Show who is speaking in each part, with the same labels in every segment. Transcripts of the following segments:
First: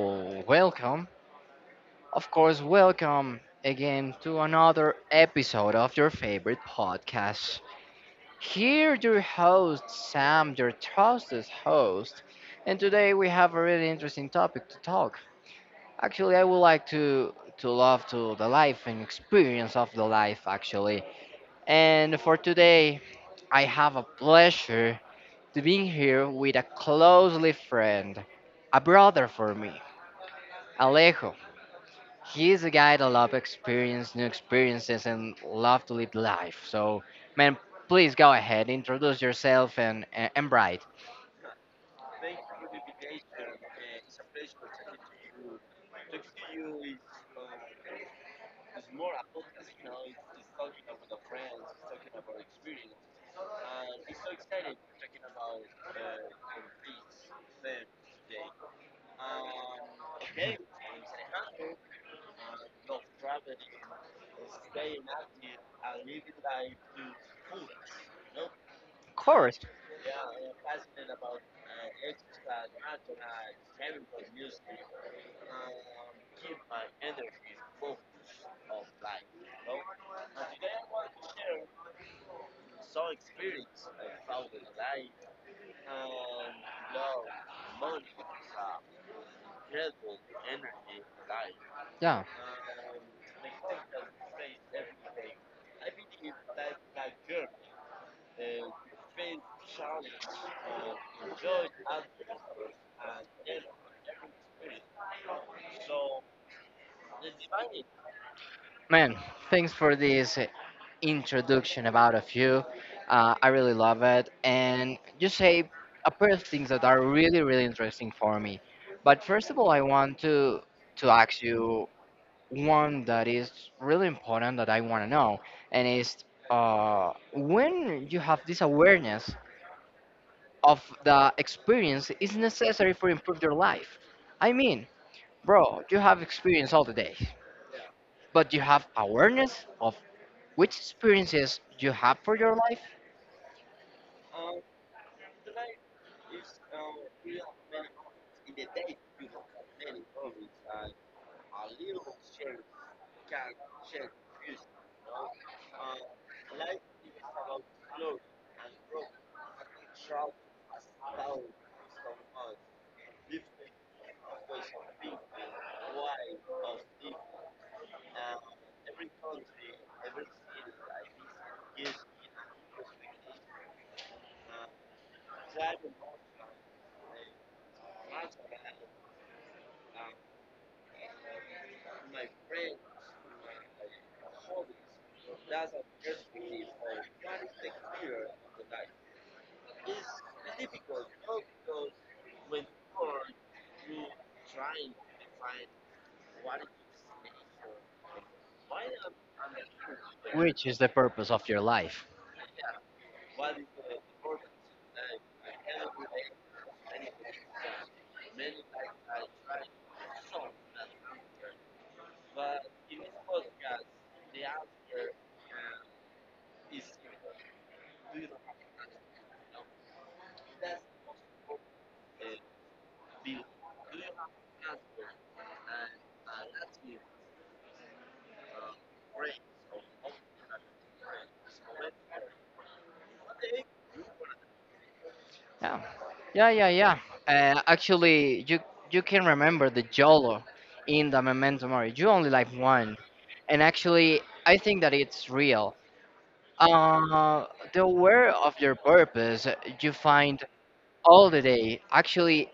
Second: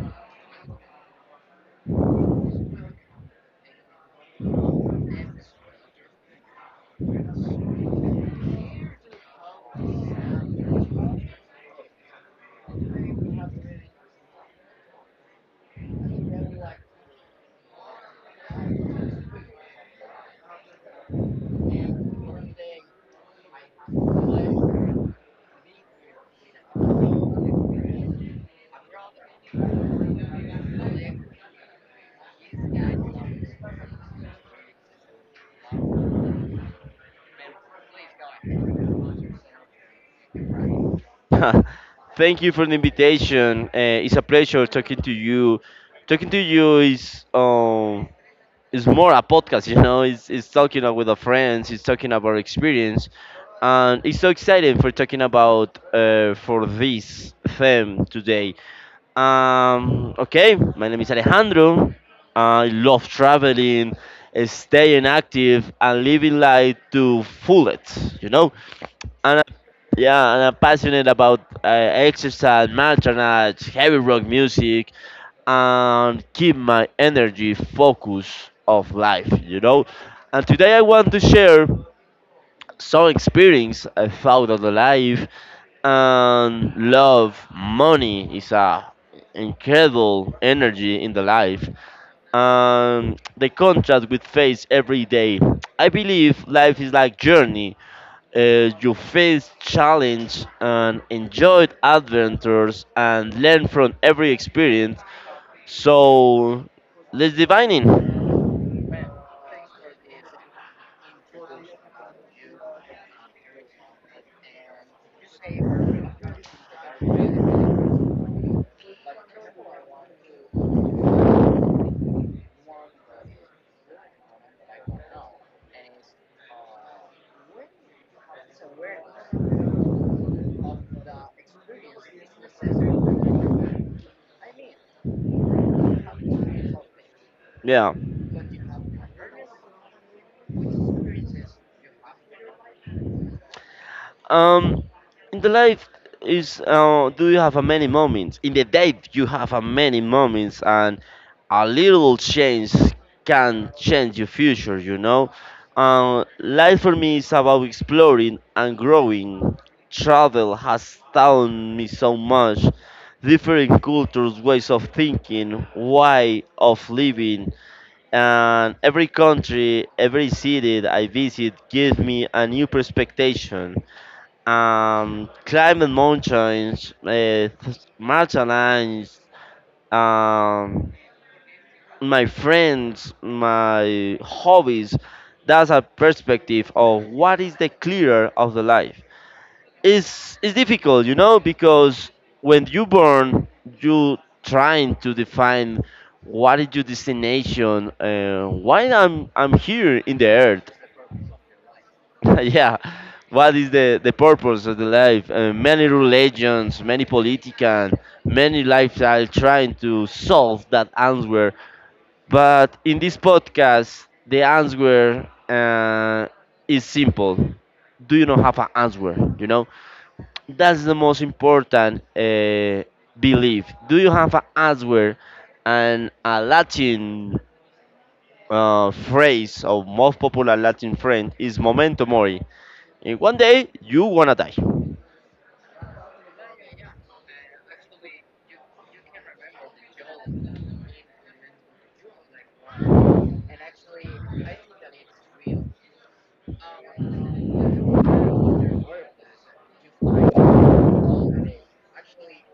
Speaker 1: people, welcome, of course, welcome again to another episode of your favorite podcast. Here, your host, Sam, your trusted host, and today we have a really interesting topic to talk. Actually, I would like to love to the life and experience of the life actually. And for today, I have a pleasure to being here with a closely friend, a brother for me, Alejo. He's a guy that loves experience, new experiences, and love to live life. So, man, please go ahead, introduce yourself and and Bright.
Speaker 2: Thank you for the invitation. It's a pleasure talking to you. Talking to you is more a podcast, It's talking with our friends. It's talking about experience, and it's so exciting for talking about for this theme today. Okay, my name is Alejandro. I love traveling, staying active, and living life to full it. you know.
Speaker 1: Of
Speaker 2: And
Speaker 1: course.
Speaker 2: yeah, and I'm passionate about exercise, martial arts, heavy rock music, and keep my energy focus of life, And today I want to share some experience I found on the life and love. Money is a incredible energy in the life
Speaker 1: Yeah,
Speaker 2: and the contrast we face every day. I believe life is like journey you face challenge and enjoyed adventures and learn from every experience. So let's divine in.
Speaker 1: man, thanks for this introduction about of you. I really love it, and you say a pair of things that are really, really interesting for me. But first of all, I want to ask you one that is really important that I want to know, and is when you have this awareness of the experience is necessary for improve your life. I mean, bro, you have experience all the day,
Speaker 2: Yeah.
Speaker 1: but you have awareness of which experiences you have for your life,
Speaker 2: Um, in the life is do you have a many moments in the day you have a many moments and a little change can change your future, life for me is about exploring and growing. Travel has taught me so much different cultures, ways of thinking, way of living, and every country, every city that I visit gives me a new perspective. Climbing mountains, mountain lines, um, my friends, my hobbies. That's a perspective of what is the clearer of the life. It's difficult, you know, because when you born, you trying to define what is your destination, why I'm here in the earth.
Speaker 1: which is the purpose of your life.
Speaker 2: Yeah, what is the purpose of the life? Many religions, many politicians, many lifestyle trying to solve that answer, but in this podcast the answer is simple. Do you not have an answer, you know? That's the most important belief. Do you have an answer? And a latin phrase, or most popular latin phrase, is memento mori, and one day you wanna die.
Speaker 1: Yeah. Yeah. Actually, you can remember the Jolo in the Memento Mori. You only like one, and actually, I think that it's real. Uh, the aware of your purpose, you find all the day. Actually,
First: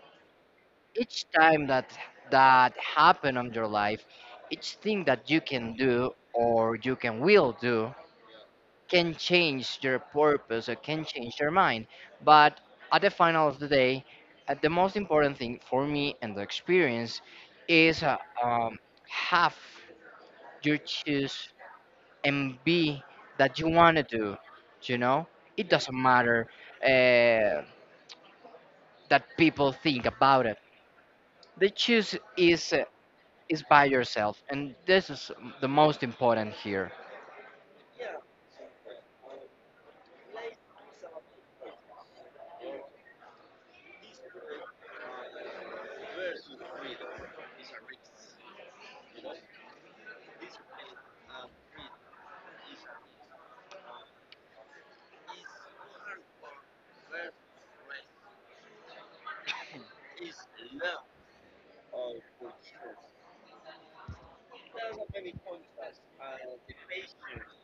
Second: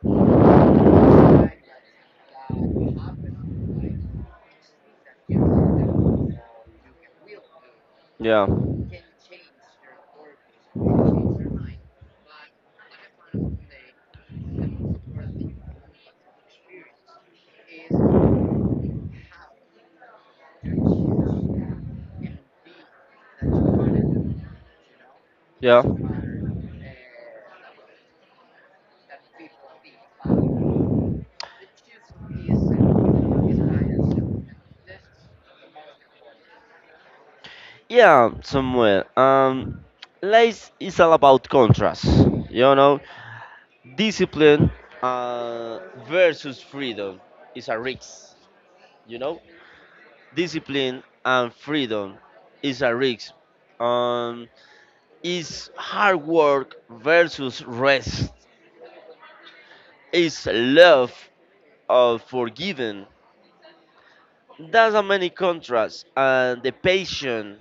Speaker 1: each time that happen on your life, each thing that you can do or you can will do,
Speaker 2: Yeah,
Speaker 1: can change their purpose or can change their mind. But at the final of the day, the most important thing for me and the experience is um, have you choose and be that you want to do. You know, it
Speaker 2: yeah,
Speaker 1: doesn't matter uh, that people think about it. The choose is by yourself, and this is the most important here.
Speaker 2: yeah. Somewhere. Life is all about contrast. You know, discipline uh, versus freedom is a risk. You know, discipline and freedom is a risk. Um, is hard work versus rest. Is love of forgiving. There's a many contrasts and the passion,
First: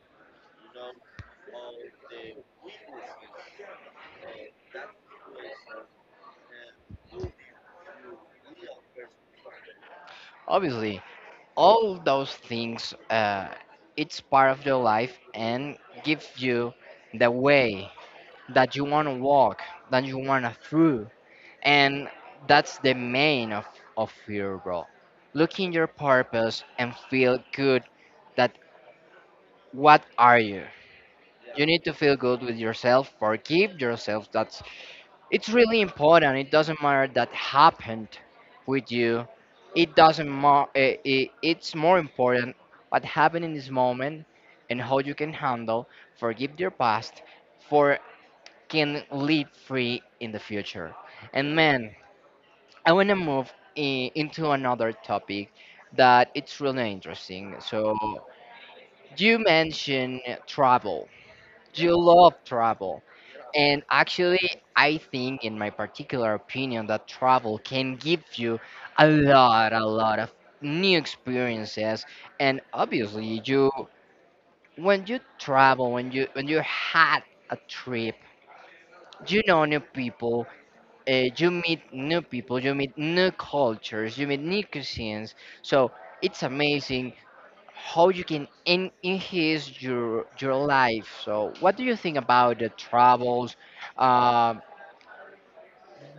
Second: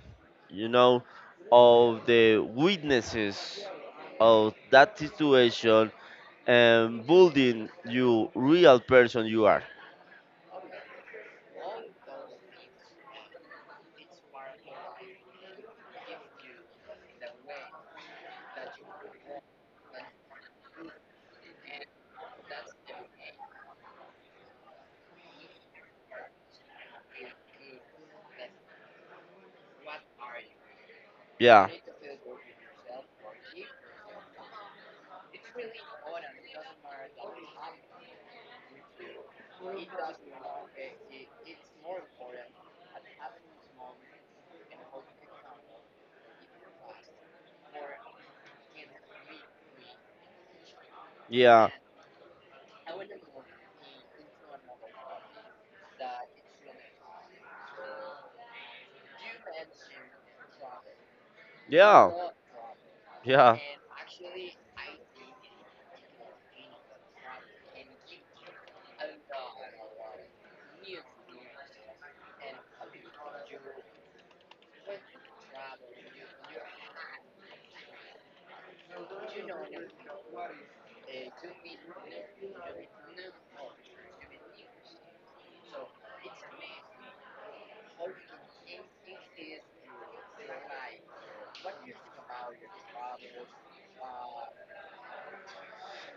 Speaker 2: you know, of the witnesses of that situation and building you real person you are.
Speaker 1: Obviously, all those things it's part of your life and gives you the way that you want to walk that you want to through and that's the main of your role look in your purpose and feel good that what are you you
Speaker 2: Yeah,
Speaker 1: need to feel good with yourself forgive yourself that it's really important. It doesn't matter that happened with you. It doesn't matter. It's more important what happened in this moment and how you can handle, forgive your past, for can live free in the future. And
Speaker 2: yeah,
Speaker 1: man, I want to move I into another topic that it's really interesting. So you mentioned travel. You
Speaker 2: yeah,
Speaker 1: love travel.
Speaker 2: yeah.
Speaker 1: And actually, I think, in my particular opinion, that travel can give you a lot of new experiences. And obviously, you when you travel, when you had a trip, you know new people. You meet new people, you meet new cultures, you meet new cuisines. So it's amazing how you can en- enhance your life. So, what do you think about the travels? Um,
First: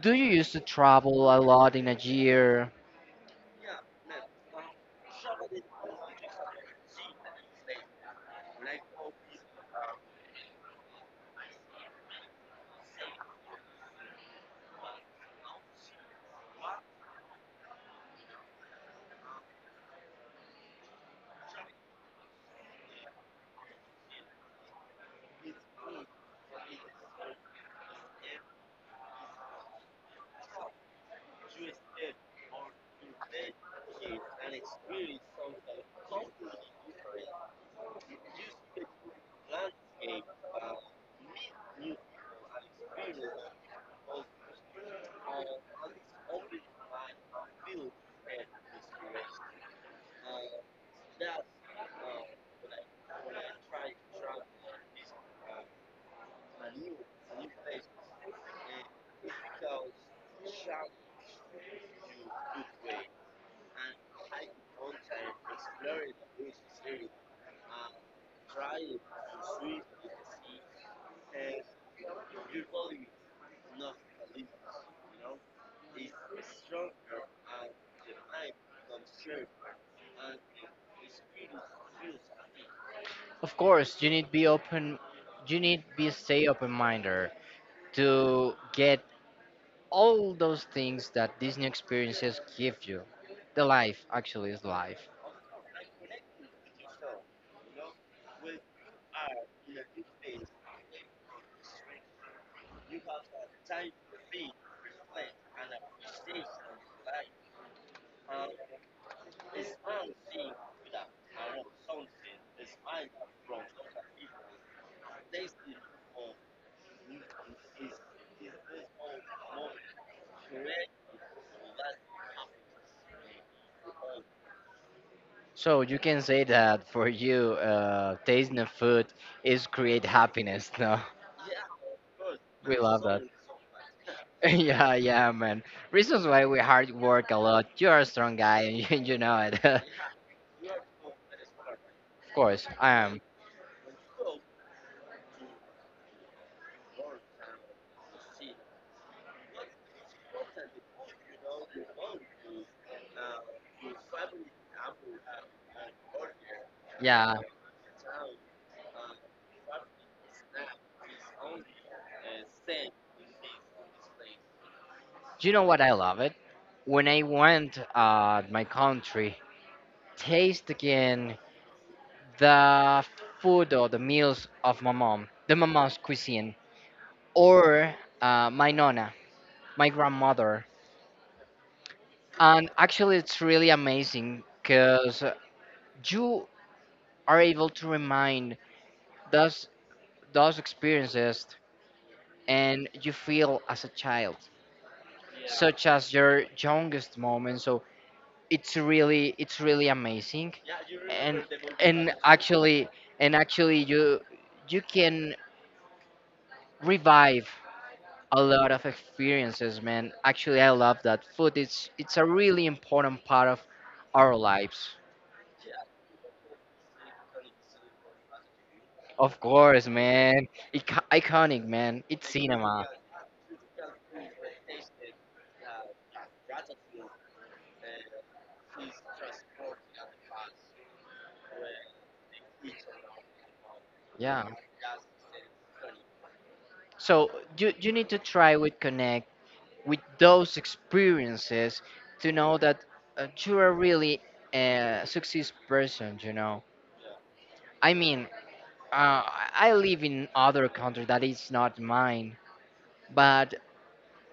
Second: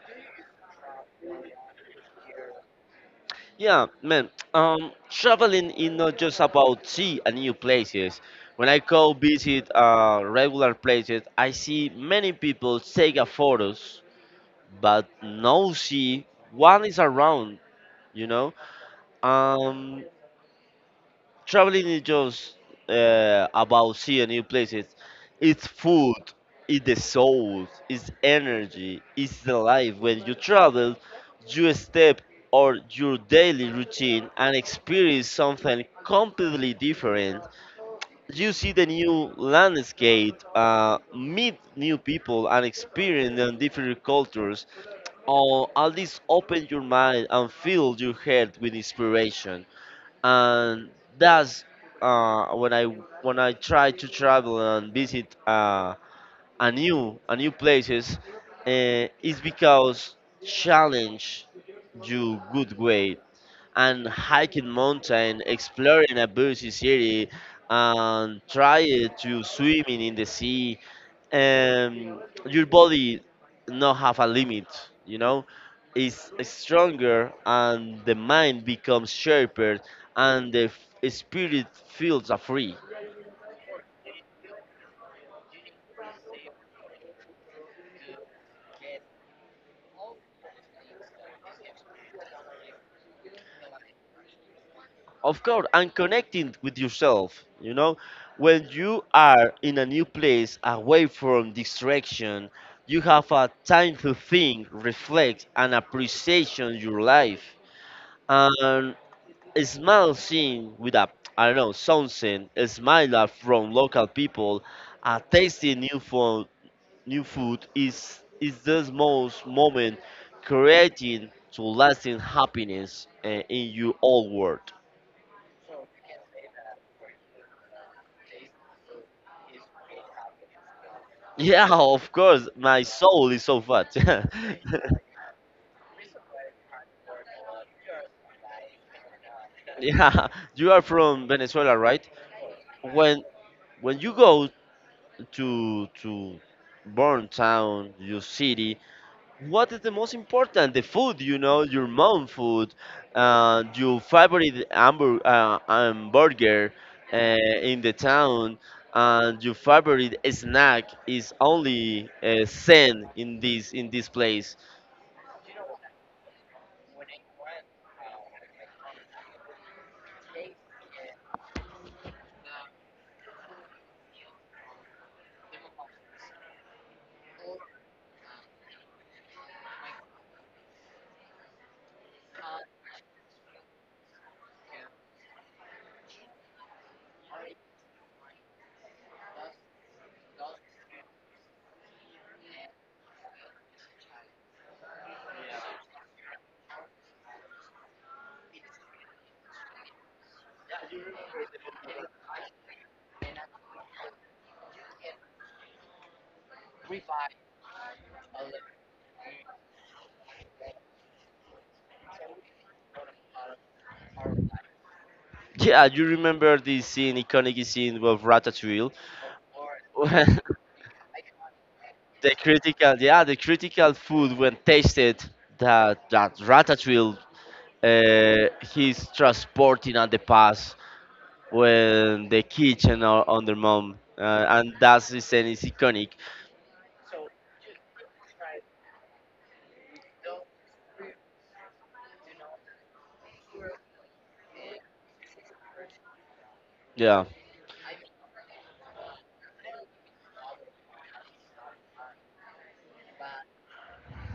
Speaker 1: do you used to travel a lot in a year?
Speaker 2: Yeah, man. Traveling is not just about see a new places. When I go visit regular places, I see many people take a photos, but no see one is around. You know, um, traveling is just about seeing new places. It's food, it's the soul, it's energy, it's the life. When you travel, you step or your daily routine and experience something completely different. You see the new landscape, meet new people, and experience the different cultures. Or at least open your mind and fill your head with inspiration, and that's uh, when I when I try to travel and visit a new places uh, is because challenge you good way and hiking mountain, exploring a busy city, and try to swimming in the sea. Um, your body not have a limit, you know, is stronger, and the mind becomes sharper, and the spirit feels are free.
Speaker 1: Of course, you need be open. You need be stay open minded to get all those things that Disney experiences give you. The life actually is life.
Speaker 2: Of course, and connecting with yourself, you know, when you are in a new place away from distraction, you have a time to think, reflect, and appreciate your life. And a small scene with a, I don't know, something, a smile up from local people, a tasty new food. New food is the most moment creating to lasting happiness in your old world.
Speaker 1: So you can say that for you, tasting the food is create happiness. No,
Speaker 2: Yeah, of course.
Speaker 1: we
Speaker 2: My
Speaker 1: love that.
Speaker 2: soul is so fat.
Speaker 1: Yeah, yeah, man. Reasons why we hard work a lot. You're a strong guy, and you know it. Of
Speaker 2: Yeah, you are from Venezuela, right?
Speaker 1: course, I am.
Speaker 2: When when you go to born town, your city, what is the most important? The food, you know, your mom food, your favorite hamburger, burger
Speaker 1: Yeah,
Speaker 2: in the town, and your favorite snack is only Zen in this place.
Speaker 1: you know what I love it. When I went my country, taste again the food or the meals of my mom, the mama's cuisine, or my nonna, my grandmother, and actually it's really amazing because you are able to remind those those experiences and you feel as a child, such as your youngest moment. So it's really amazing, and and actually and actually you can revive a lot of experiences, man. Actually, I love that food. It's a really important part of our lives.
Speaker 2: Yeah, you remember this scene, iconic scene of Ratatouille.
Speaker 1: Of course, man. Ic- iconic, man. It's
Speaker 2: The
Speaker 1: cinema.
Speaker 2: critical, yeah, the critical food when tasted that Ratatouille, he's transporting on the past when the kitchen or on their mom,
Speaker 1: Yeah.
Speaker 2: and that's the scene is iconic.
Speaker 1: So you need to try with Connect with those experiences to know that you are really a success person you know
Speaker 2: Yeah,
Speaker 1: I mean uh, I live in other country that is not mine but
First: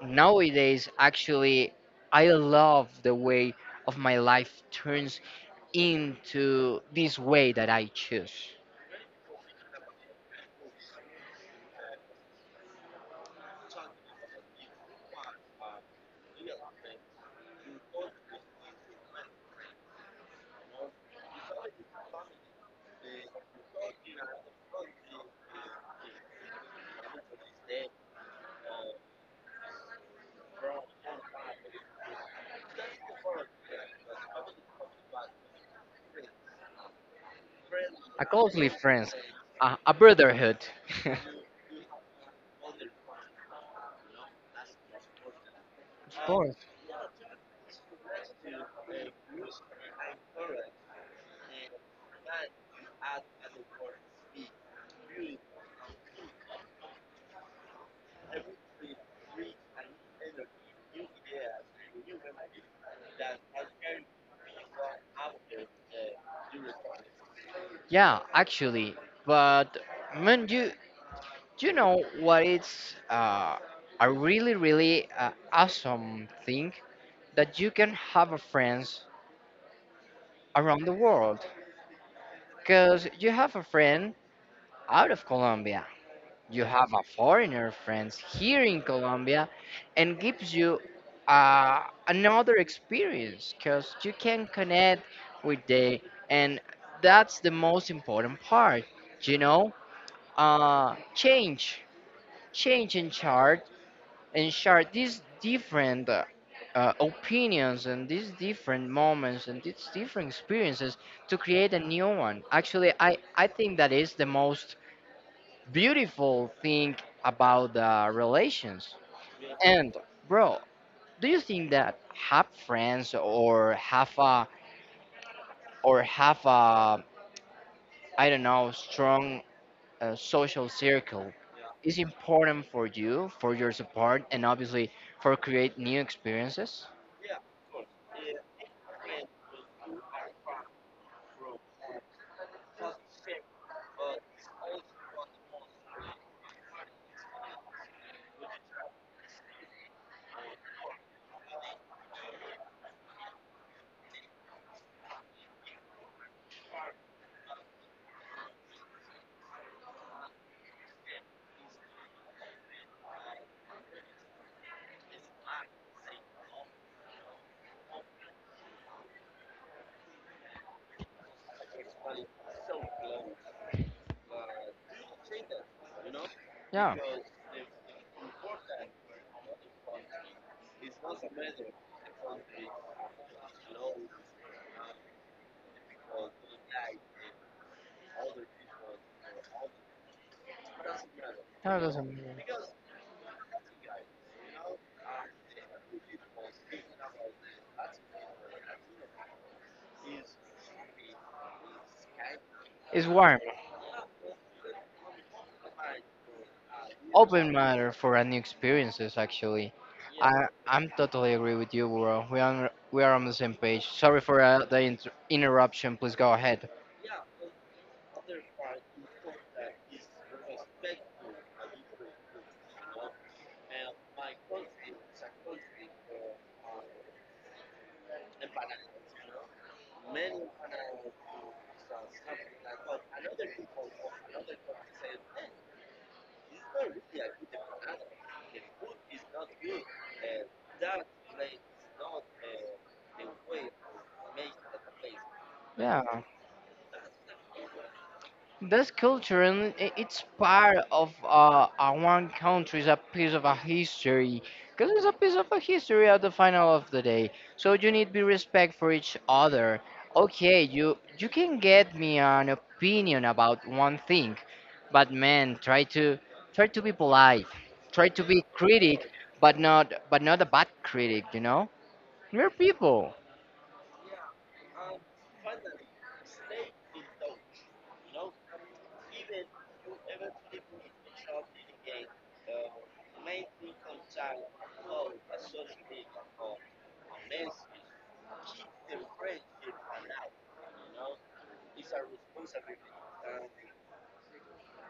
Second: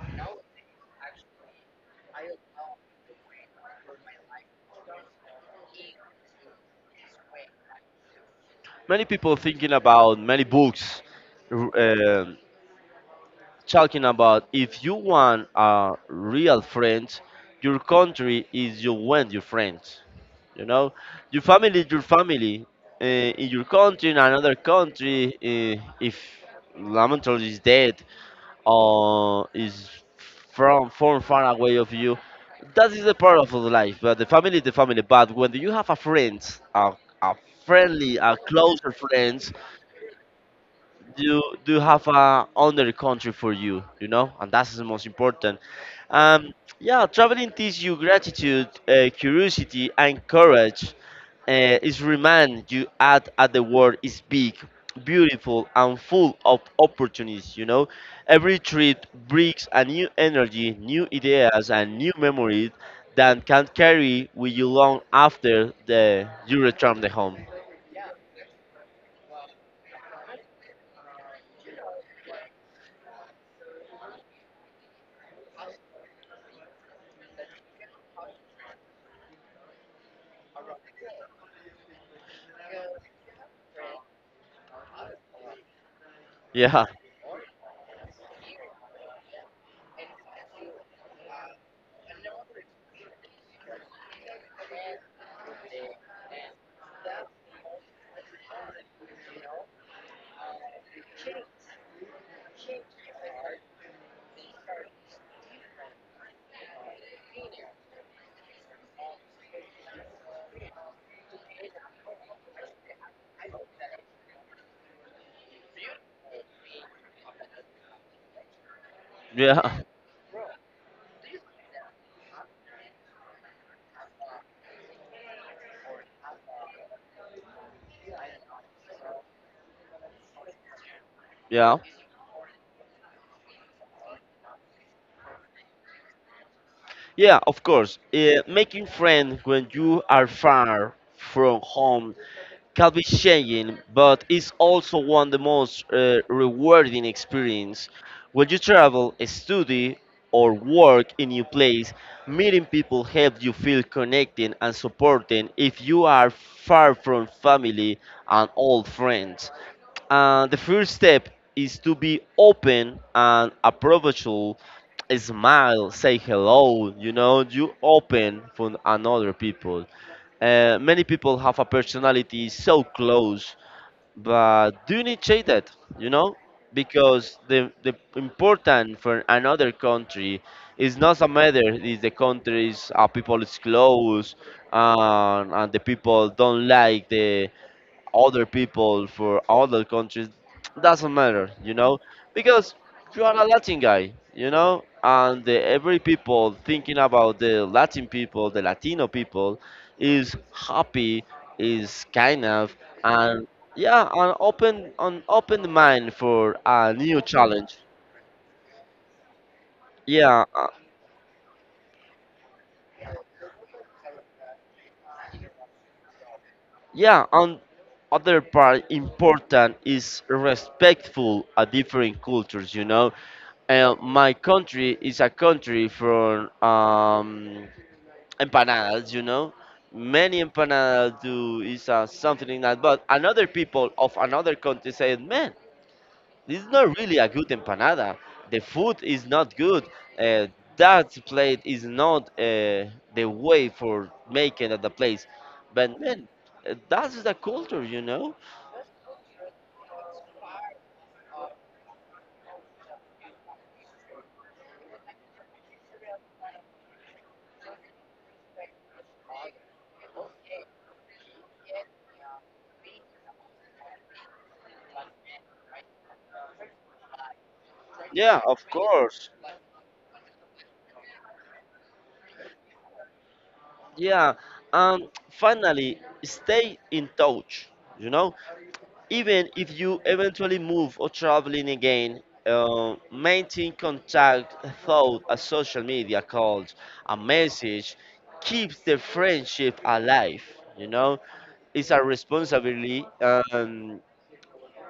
Speaker 1: nowadays actually I love the way of my life turns into this way that I choose
Speaker 2: many people thinking about many books, r- um talking about if you want a real friend, your country is you want your friends. You know, your family is your family. Uh, in your country, in another country, if Lamentable is dead, is from far away of you. That is the part of life. But the family is the family. But when you have a friend, a, a friendly,
Speaker 1: a
Speaker 2: a
Speaker 1: closely
Speaker 2: closer
Speaker 1: friends
Speaker 2: friend,
Speaker 1: a brotherhood
Speaker 2: you do have a other country for you, you know, and that's the most important.
Speaker 1: Of
Speaker 2: Um,
Speaker 1: course.
Speaker 2: yeah, traveling teaches you gratitude, curiosity, and courage. Is remind you at the world is big, beautiful, and full of opportunities. You know, every trip brings a new energy, new ideas, and new memories that can carry with you long after the you return the home.
Speaker 1: Yeah actually but man you you know what? It's a really, really awesome thing that you can have a friends around the world. Because you have a friend out of Colombia, you
Speaker 2: Yeah,
Speaker 1: have a foreigner friends here in Colombia, and gives you uh, another experience. Because you can connect with they, and that's the most important part. You know, uh, change, change in charge and share these different opinions and these different moments and these different experiences to create a new one. Actually, I think that is the most beautiful thing about the relations.
Speaker 2: yeah,
Speaker 1: And bro, do you think that have friends or have a I don't know strong social circle
Speaker 2: yeah,
Speaker 1: is important for you for your support and obviously for create new experiences?
Speaker 2: yeah. Of course, making friends when you are far from home can be changing, but it's also one of the most rewarding experience. When you travel, study, or work in new place, meeting people help you feel connected and supported if you are far from family and old friends. And the first step is to be open and approachable. Smile, say hello. You know, you open for another people. Many people have a personality so close, but do you need check that, you know?
Speaker 1: Yeah.
Speaker 2: Because the important for another country is not a matter if the countries people is close, and the people don't like the other people for other countries doesn't matter, you know,
Speaker 1: Nudism
Speaker 2: because you are a Latin guy, you know, and the, every people thinking about the Latin people, the Latino people, is happy, is kind of,
Speaker 1: is warm,
Speaker 2: and yeah, an open mind for a new
Speaker 1: open
Speaker 2: challenge.
Speaker 1: matter for a new experiences. Actually, I
Speaker 2: Yeah, uh,
Speaker 1: I'm totally agree with you, bro. We are on the same page. Sorry for the inter- interruption. Please go ahead.
Speaker 2: Yeah, and other part important is respectful at different cultures. You know, my country is a country from empanadas. You know, many empanadas do is something like that. But another people of another country said, "Man, this is not really a good empanada. The food is not good. Uh, that plate is not the way for making at the place. But
Speaker 1: Yeah,
Speaker 2: man, that is the culture, you know?"
Speaker 1: this culture and I- it's part of one country's a piece of a history. Because it's a piece of a history at the final of the day. So you need to be respect for each other. Okay, you can get me an opinion about one thing but man, try to be polite. Try to
Speaker 2: Yeah,
Speaker 1: be
Speaker 2: of
Speaker 1: critic,
Speaker 2: course.
Speaker 1: but not a bad critic. You know, we're people.
Speaker 2: Yeah. Finally, stay in touch. You know, even if you eventually move or traveling again, maintain contact through a social media called a message keeps the friendship alive. You know, it's a responsibility, and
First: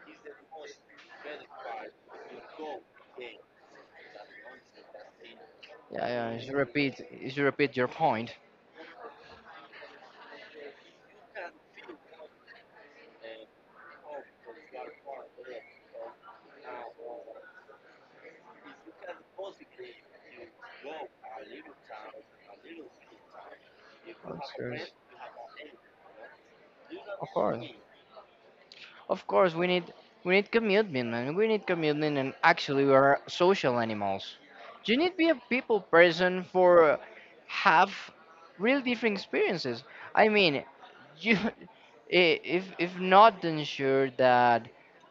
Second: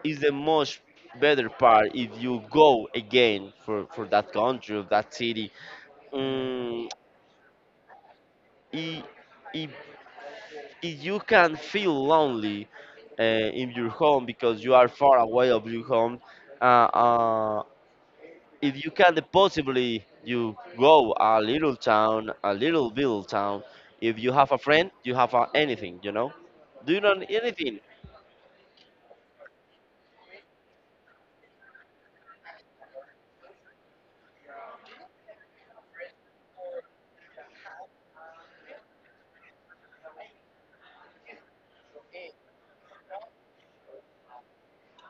Speaker 2: it's the most better part if you go again for that country or that city.
Speaker 1: Yeah, yeah. You should
Speaker 2: Mm,
Speaker 1: repeat. You should repeat your point.
Speaker 2: it, it if you can feel lonely in your home because you are far away of your home, uh, uh, if you can possibly you go a little town, a little village town. If you
Speaker 1: Of
Speaker 2: have a
Speaker 1: course,
Speaker 2: friend, you have a, anything, you know. Do you know
Speaker 1: of course.
Speaker 2: anything?
Speaker 1: Of course, we need commitment, man. We need commitment, and actually, we are social animals. You need to be a people person for have real different experiences. I mean, you I- if not ensure that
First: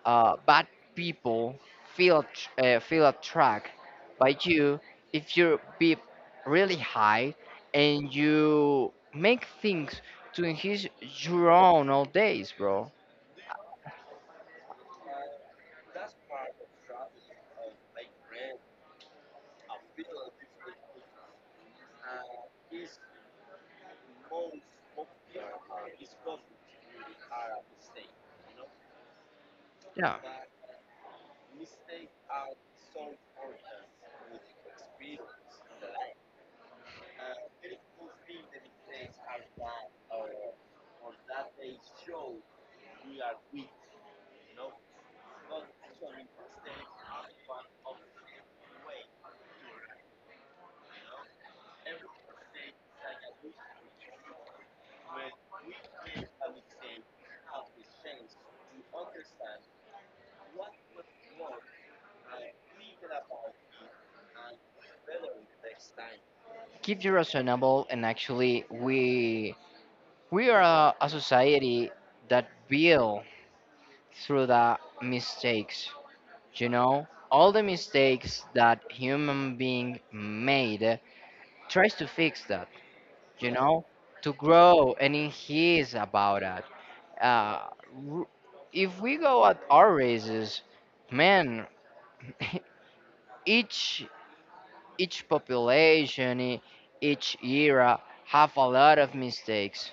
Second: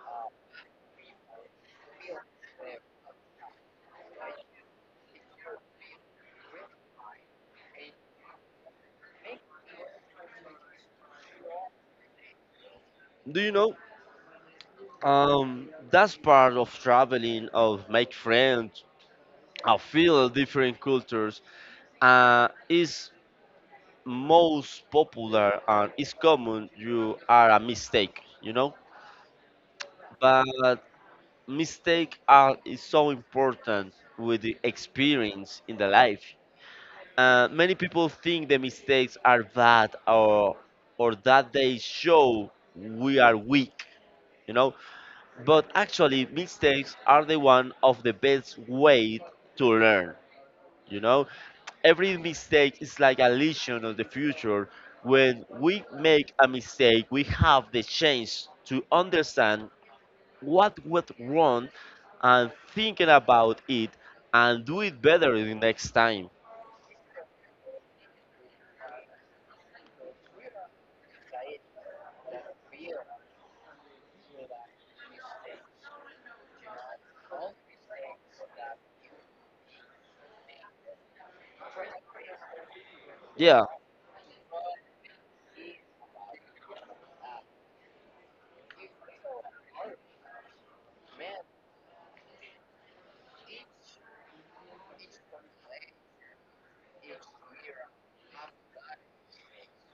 Speaker 1: bad people feel att- feel attracted by you, if you be really high and you make things to enhance your own all days, bro.
Speaker 2: Do you know? That's part of traveling, of make friends, of feel different cultures. Is most popular and is common. You are a mistake, you know,
Speaker 1: Yeah.
Speaker 2: but mistake are is so important with the experience in the life. Many people think the mistakes are bad, or that they show we are weak, you know. But actually, mistakes are the one of the best way to learn, you know. Every mistake is like a lesson of the future. When we make a mistake, we have the chance to understand what went wrong and thinking about it and do it better the next time.
Speaker 1: Keep you reasonable and actually we are a society that build through the mistakes you know all the mistakes that human being made tries to fix that you
Speaker 2: Yeah,
Speaker 1: know to grow and he is about that uh, r- if we go at our races man each each population e- each era have a lot of mistakes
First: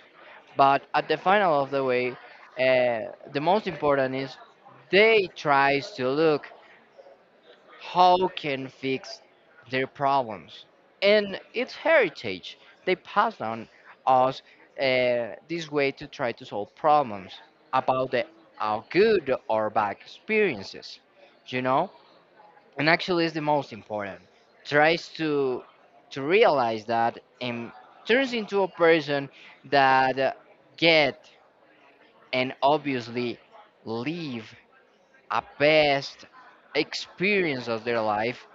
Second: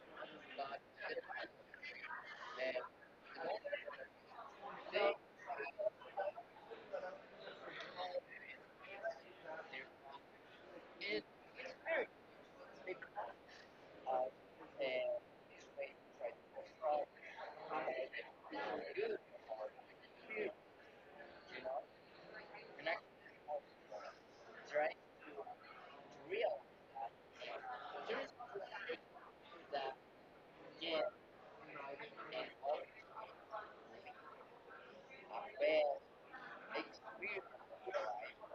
Speaker 1: but at the final of the way, the most important is they tries to look how can fix their problems, and it's heritage they pass on us this way to try to solve problems about the our good or bad experiences, you know. And actually, is the most important. Tries to realize that and turns into a person that get and obviously live a best experience of their life.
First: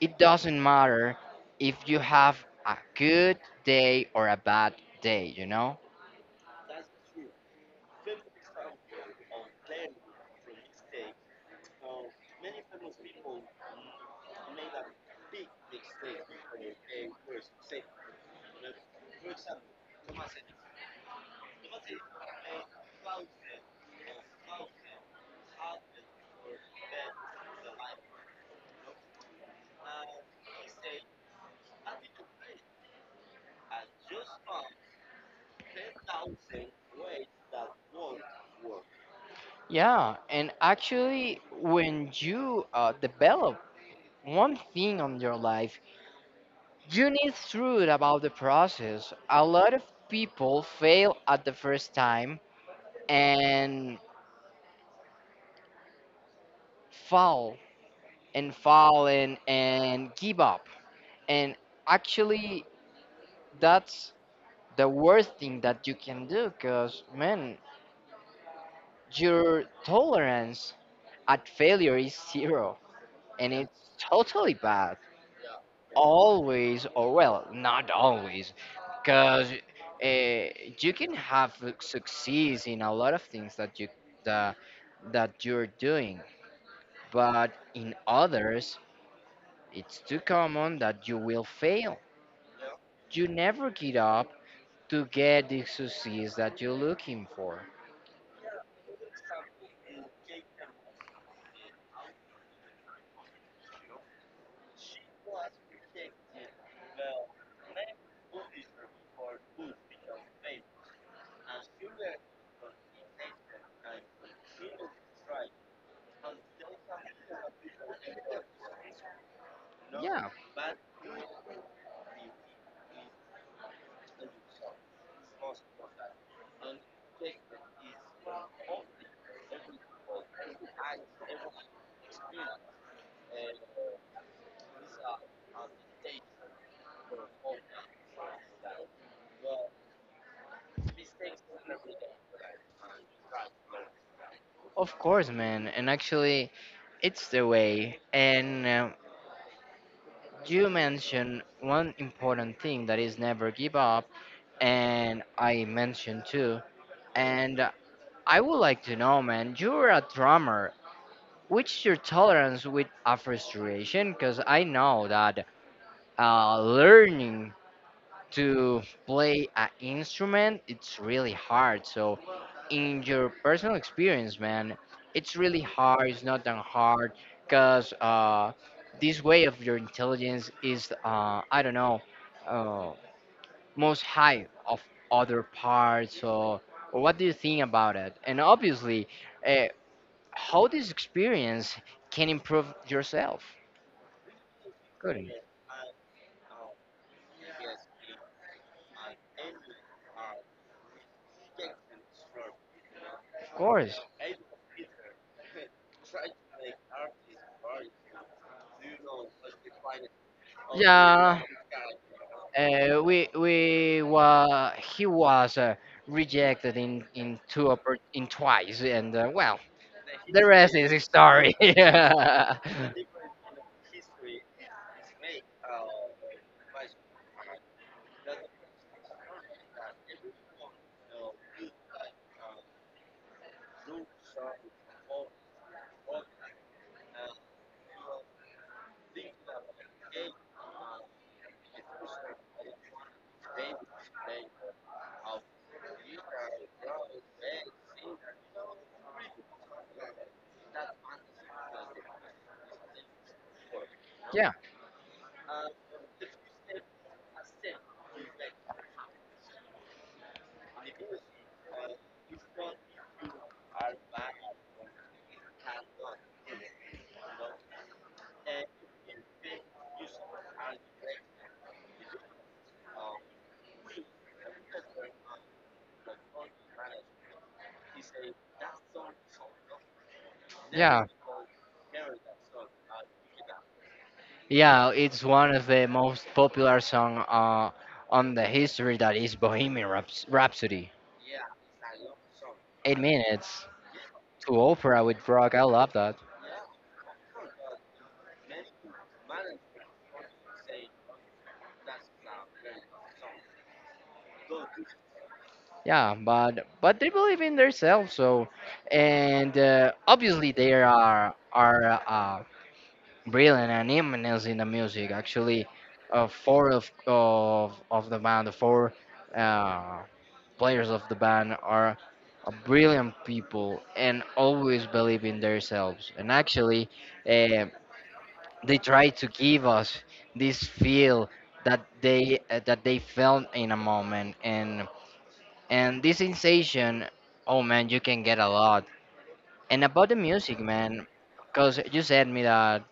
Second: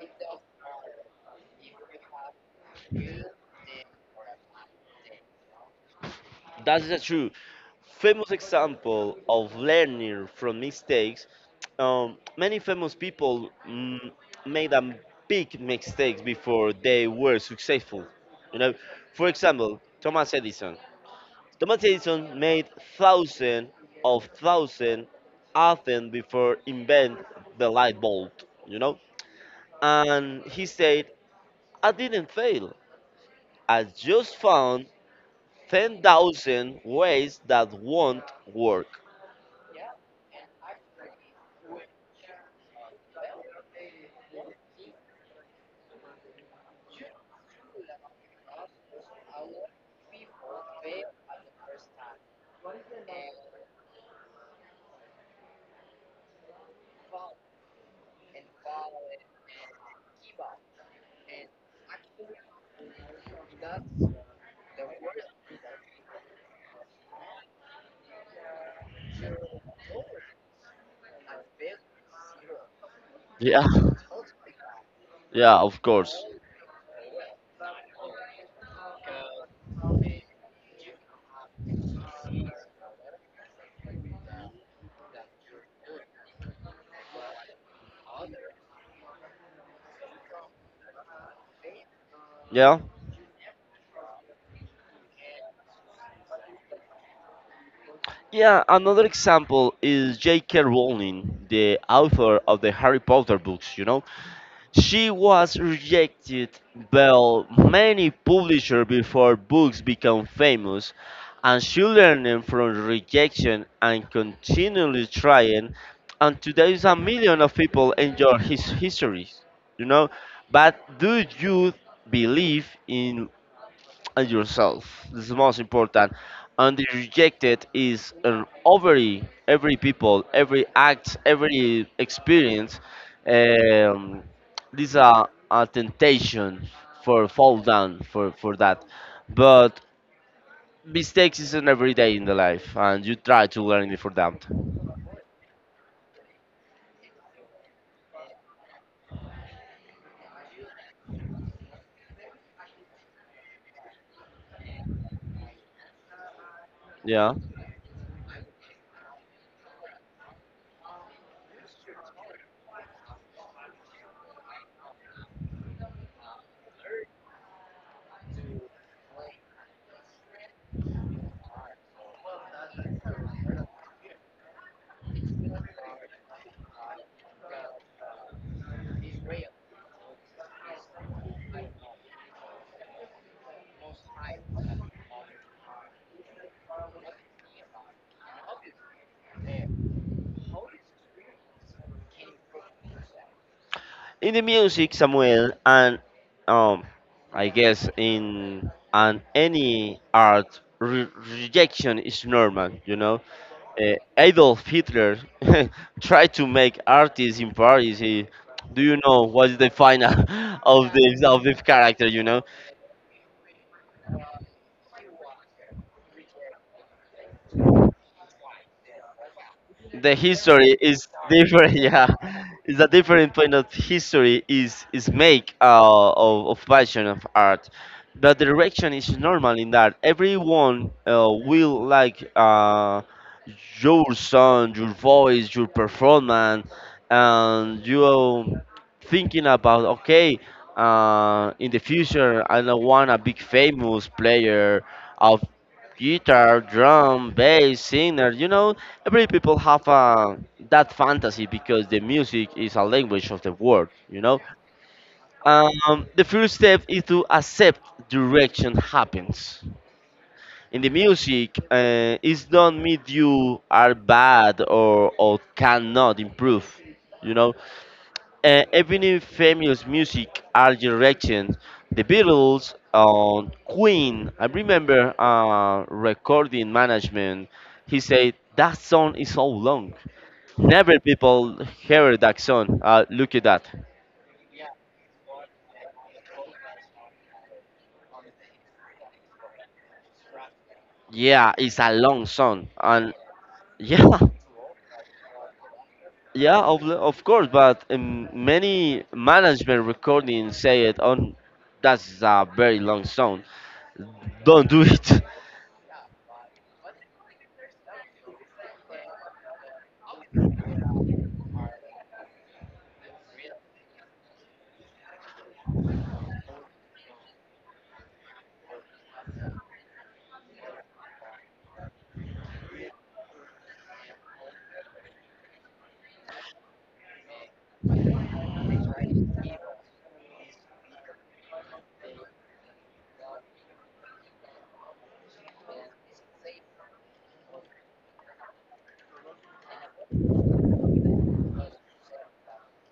Speaker 1: It doesn't matter if you have a good day or a bad day, you know?
Speaker 2: that's the true. Famous example of learning from mistakes. Many famous people made a big mistakes before they were successful. You know, for example, Thomas Edison. Thomas Edison made thousand of thousand often before invent the light bulb. You know, and he said, I didn't fail. I just found 10,000 ways that won't work.
Speaker 1: Yeah, and actually, when you develop one thing on your life, you need truth about the process. A lot of people fail at the first time and fall and fall and give up. And actually, that's the worst thing that you can do because man your tolerance at failure is zero and
Speaker 2: Yeah,
Speaker 1: it's totally bad
Speaker 2: yeah, of course.
Speaker 1: always or well not always because uh, you can have success in a lot of things that, that you're doing but in others it's too common that you will fail
Speaker 2: Yeah.
Speaker 1: you never get up to get the success that you're looking for
Speaker 2: Yeah, another example is J.K. Rowling, the author of the Harry Potter books, you know. She was rejected by many publishers before books became famous, and she learned from rejection and continually trying. And today, is a million of people enjoy his histories, you know.
Speaker 1: yeah
Speaker 2: But do you believe in and yourself. This is the most important. And the rejected is an every people, every act, every experience. Um, these are a temptation for fall down for that. But mistakes is an everyday in the life, and you try to learn it for that.
Speaker 1: Of course, man. And actually, it's the way. And you mentioned one important thing that is never give up. And I mentioned too.
Speaker 2: Yeah.
Speaker 1: And I would like to know, man, you're a drummer. Which your tolerance with a frustration? Because I know that learning to play an instrument it's really hard. So in your personal experience, man, it's really hard. It's not that hard because this way of your intelligence is, I don't know, uh, most high of other parts. Or what do you think about it? And obviously, uh, how this experience can improve yourself.
Speaker 2: In the music,
Speaker 1: Good,
Speaker 2: Samuel, and um, I guess in and any art rejection is normal. You know,
Speaker 1: of course.
Speaker 2: Adolf Hitler tried to make artists in Paris. He, do you know what's the final of this
Speaker 1: Yeah,
Speaker 2: of this character? You know,
Speaker 1: we were he was rejected in two oppor- in twice, and well,
Speaker 2: the
Speaker 1: the rest
Speaker 2: history
Speaker 1: is
Speaker 2: is
Speaker 1: history.
Speaker 2: different yeah,
Speaker 1: Yeah,
Speaker 2: it's a different point of history is make of passion of art. The direction is normal in that everyone will like your sound, your voice, your performance, and you thinking about okay, in the future I don't want a big famous player of guitar, drum, bass, singer, you know. Every people have that fantasy because the music is a language of the world, you know. The first step is to accept direction happens in the music. Uh, it don't mean you are bad or cannot improve, you know. Even in famous music are direction, the Beatles on Queen. I remember recording management, he said that song is so long. Never
Speaker 1: yeah,
Speaker 2: people hear that song. Look at that.
Speaker 1: yeah. It's one of the most popular song on the history that is Bohemian Raps- Rhapsody.
Speaker 2: Yeah, it's a long song,
Speaker 1: Eight
Speaker 2: and
Speaker 1: minutes
Speaker 2: yeah,
Speaker 1: to opera with rock. I love that.
Speaker 2: yeah, of course. But many management recordings say it on. That's a very long song. Don't do it.
Speaker 1: Yeah, but they believe in themselves. So, and obviously they are brilliant and eminence in the music. Actually, four of the band, the four uh, players of the band are brilliant people and always believe in themselves. And actually, uh, they try to give us this feel that they felt in a moment and this sensation, oh man, you can get a lot. And about the music, man, because you said me that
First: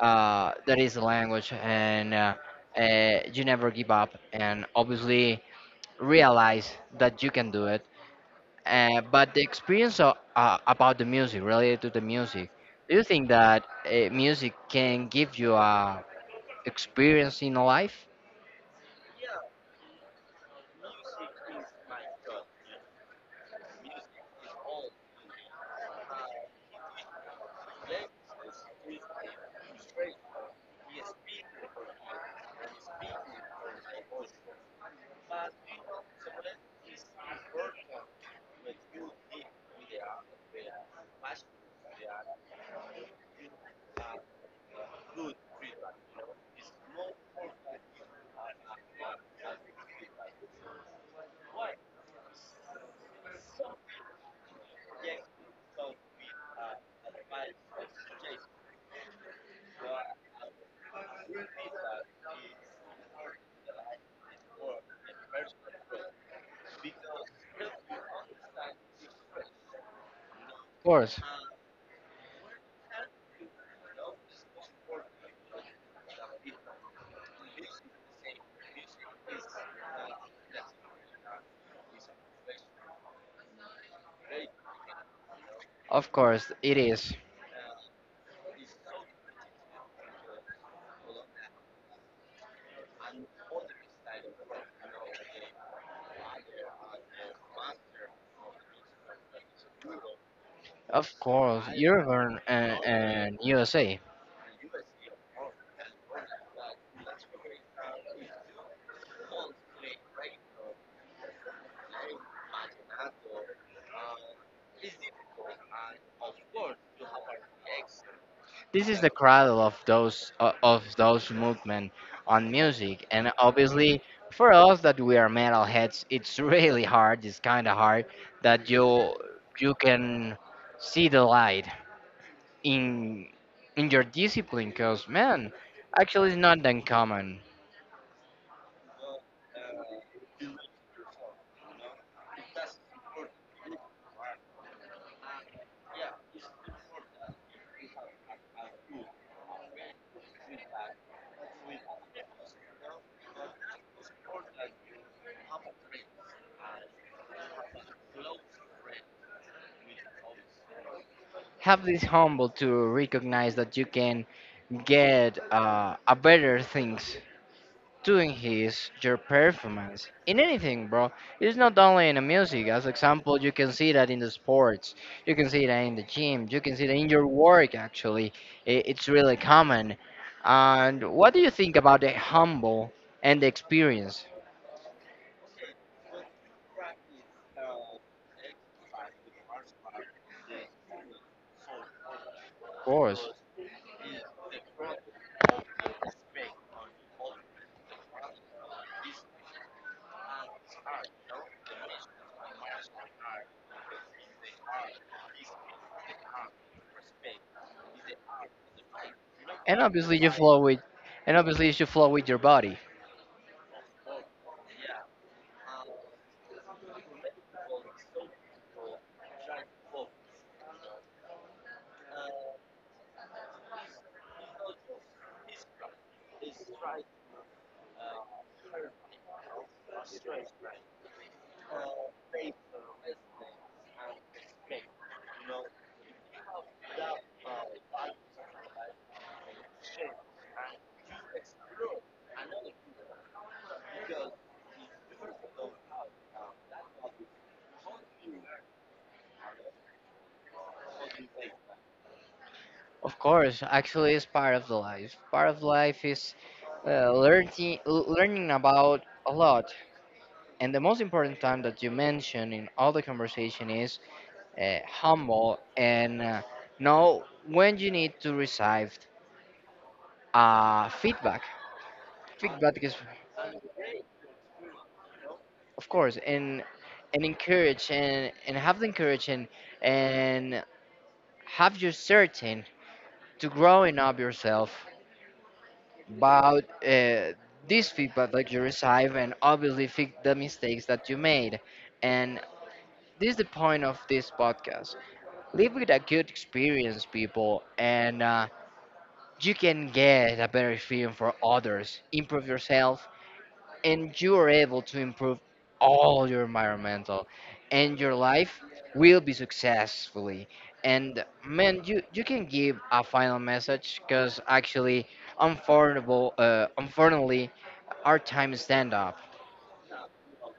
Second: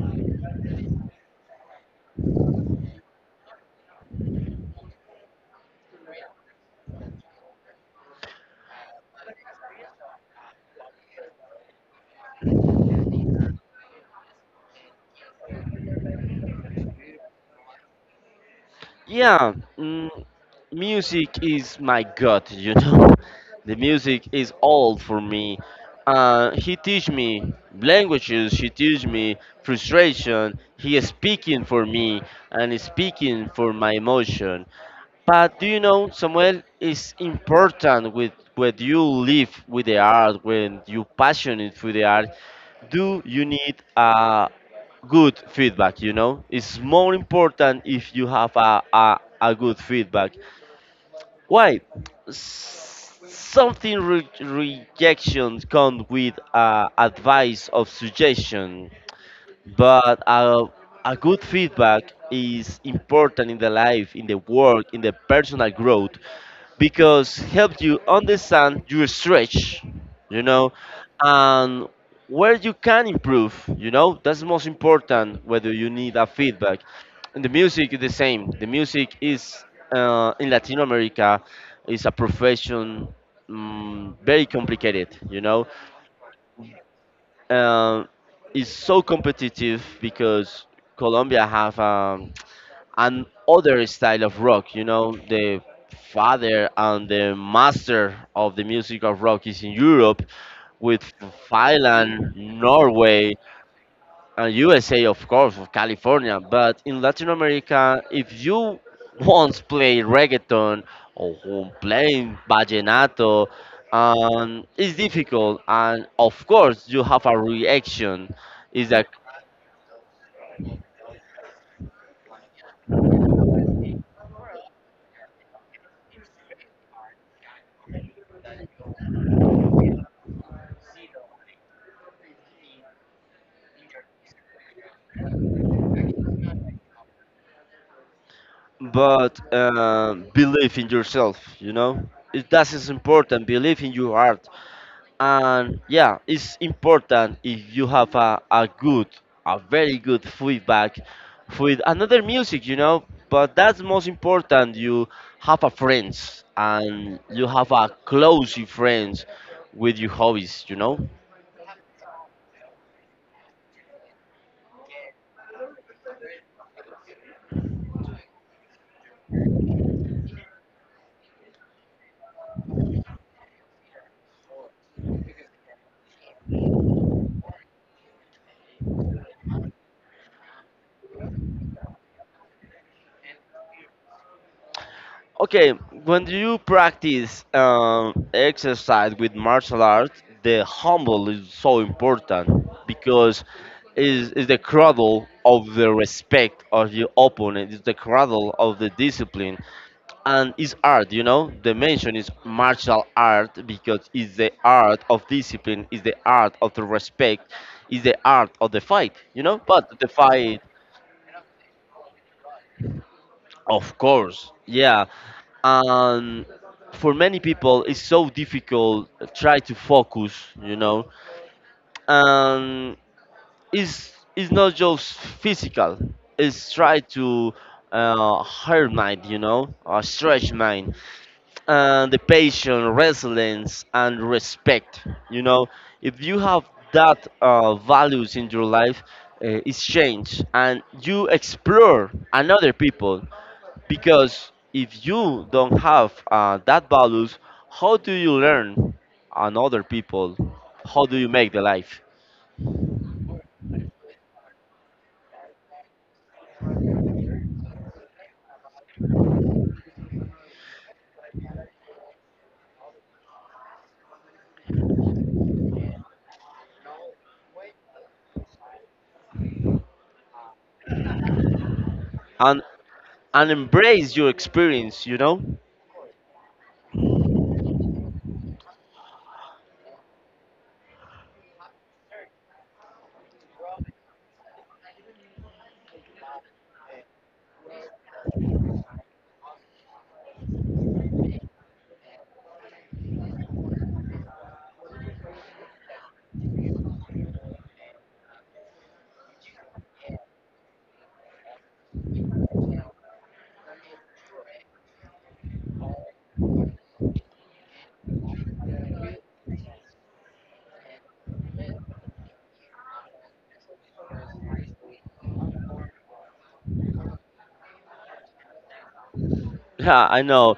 Speaker 1: that is the language, and you never give up, and obviously realize that you can do it. But the experience of, about the music, related to the music, do you think that music can give you a experience in life?
Speaker 2: Yeah, mm, music is my god, you know. The music is all for me. He teach me languages. He teach me frustration. He is speaking for me and is speaking for my emotion. But do you know, Samuel, it's important with when you live with the art, when you passionate for the art, do you need a good feedback, you know? It's more important if you have a, a good feedback. Why? S- Something rejection come with advice of suggestion, but a good feedback is important in the life, in the work, in the personal growth because helps you understand your stretch, you know,
Speaker 1: Of course,
Speaker 2: and where you can improve, you know, that's the most important whether you need a feedback. And the music is the same. The music is in Latin America is a profession, mm, very complicated, you know.
Speaker 1: of course, it is.
Speaker 2: Uh, it's so competitive because Colombia have a and other style of rock. You know, the father and the master of the music of rock is in Europe, with
Speaker 1: Of course,
Speaker 2: Finland,
Speaker 1: Europe and
Speaker 2: Norway,
Speaker 1: born USA.
Speaker 2: and USA, of course, of California. But in Latin America, if you once play reggaeton or who playing vallenato, it's difficult, and of course, you have a reaction.
Speaker 1: This
Speaker 2: Is
Speaker 1: is
Speaker 2: that
Speaker 1: the cradle of those o- of those movement on music, and obviously for us that we are metalheads, it's really hard. It's kind of hard that you can see the light in in your discipline, cause man, actually it's not that common.
Speaker 2: but believe in yourself, you know, it that is important, believe in your heart, and yeah, it's important if you have a good, a very good feedback with another music, you know. But that's most important, you have a friends and you have a close friends with your hobbies, you know.
Speaker 1: Have this humble to recognize that you can get a better things to enhance your performance in anything, bro. It's not only in the music. As example, you can see that in the sports, you can see that in the gym, you can see that in your work. Actually, I- it's really common. And what do you think about the humble and the experience?
Speaker 2: Okay, when you practice exercise with martial arts, the humble is so important
Speaker 1: Of course,
Speaker 2: because is the cradle of the respect of your opponent. It's the cradle of the discipline, and it's art. You know, the mention is martial art because it's the art of discipline, it's the art of the respect, it's the art of the fight. You know,
Speaker 1: and
Speaker 2: but the
Speaker 1: obviously you flow
Speaker 2: fight,
Speaker 1: with, and obviously you should flow with your body.
Speaker 2: of course, yeah. And for many people it's so difficult to try to focus, you know, and it's not just physical, it's try to hard mind, you know, or stretch mind, and the patience, resilience, and respect, you know. If you have that values in your life, it's changed and you explore another people, because if you don't have that values, how do you learn on other people? How do you make the life
Speaker 1: Of course, actually, it's part of the life. Part of life is learning about a lot and the most important time that you mention in all the conversation is humble and know when you need to receive feedback.
Speaker 2: and
Speaker 1: Feedback is,
Speaker 2: and embrace your experience? You know.
Speaker 1: of course, and and encourage and have the courage and have your certain to growing up yourself about this feedback that you receive and obviously fix the mistakes that you made. And this is the point of this podcast live with a good experience, people, and you can get a better feeling for others, improve yourself, and you are able to improve all your environmental, and your life will be successfully. And man, you can give a final message because actually, unfortunately, unfortunately, our time is stand up.
Speaker 2: Yeah, I know.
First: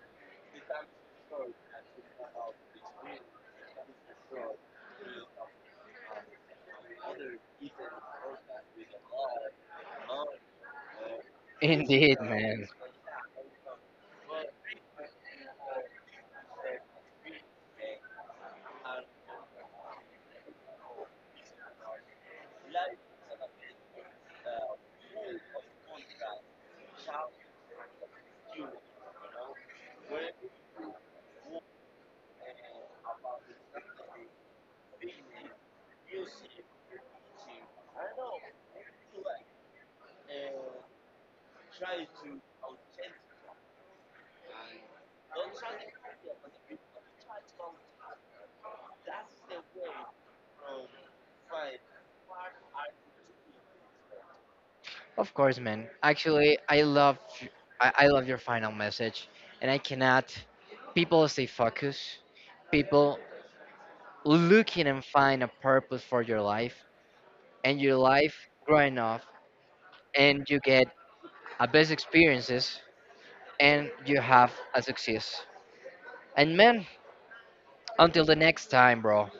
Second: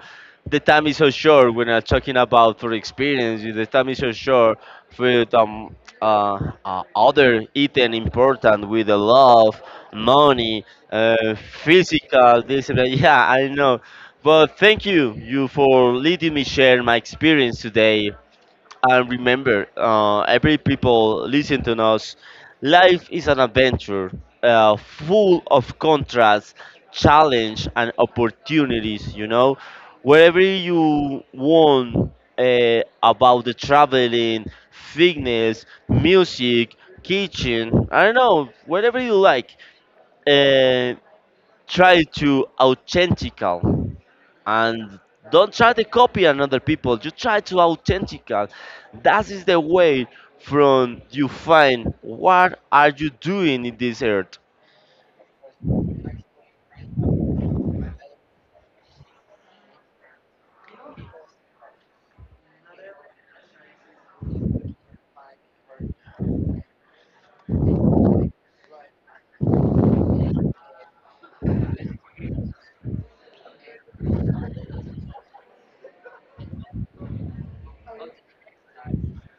Speaker 2: The time is so short when I'm talking about for experience. The time is so short for uh, other item important with the love, money, uh,
Speaker 1: Indeed,
Speaker 2: physical.
Speaker 1: man.
Speaker 2: This and that. Yeah, I know. But thank you, you for letting me share my experience today, and remember, every people listen to us. Life is an adventure, full of contrasts, challenge, and opportunities. You know, wherever you want about the traveling, fitness, music, kitchen. I don't know, whatever you like. Uh, Try to authentical and don't try to copy another people, you try to authentical, that is the way from you find what are you doing in this earth.
Speaker 1: Of course, man. Actually, I love your final message, and I cannot. People stay focused. People looking and find a purpose for your life, and your life growing up, and you get a best experiences, and you have a success. And man, until the next time, bro.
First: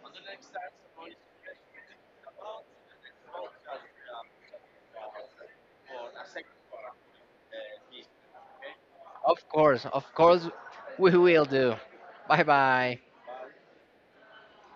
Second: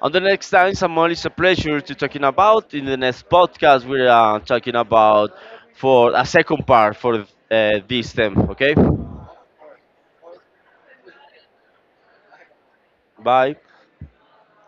Speaker 2: On the next time, Samuel, it's a pleasure to talking about. In the next podcast we are talking about for a second part for this theme, okay.
Speaker 1: Of course, we will do. Bye bye.
Speaker 2: Bye.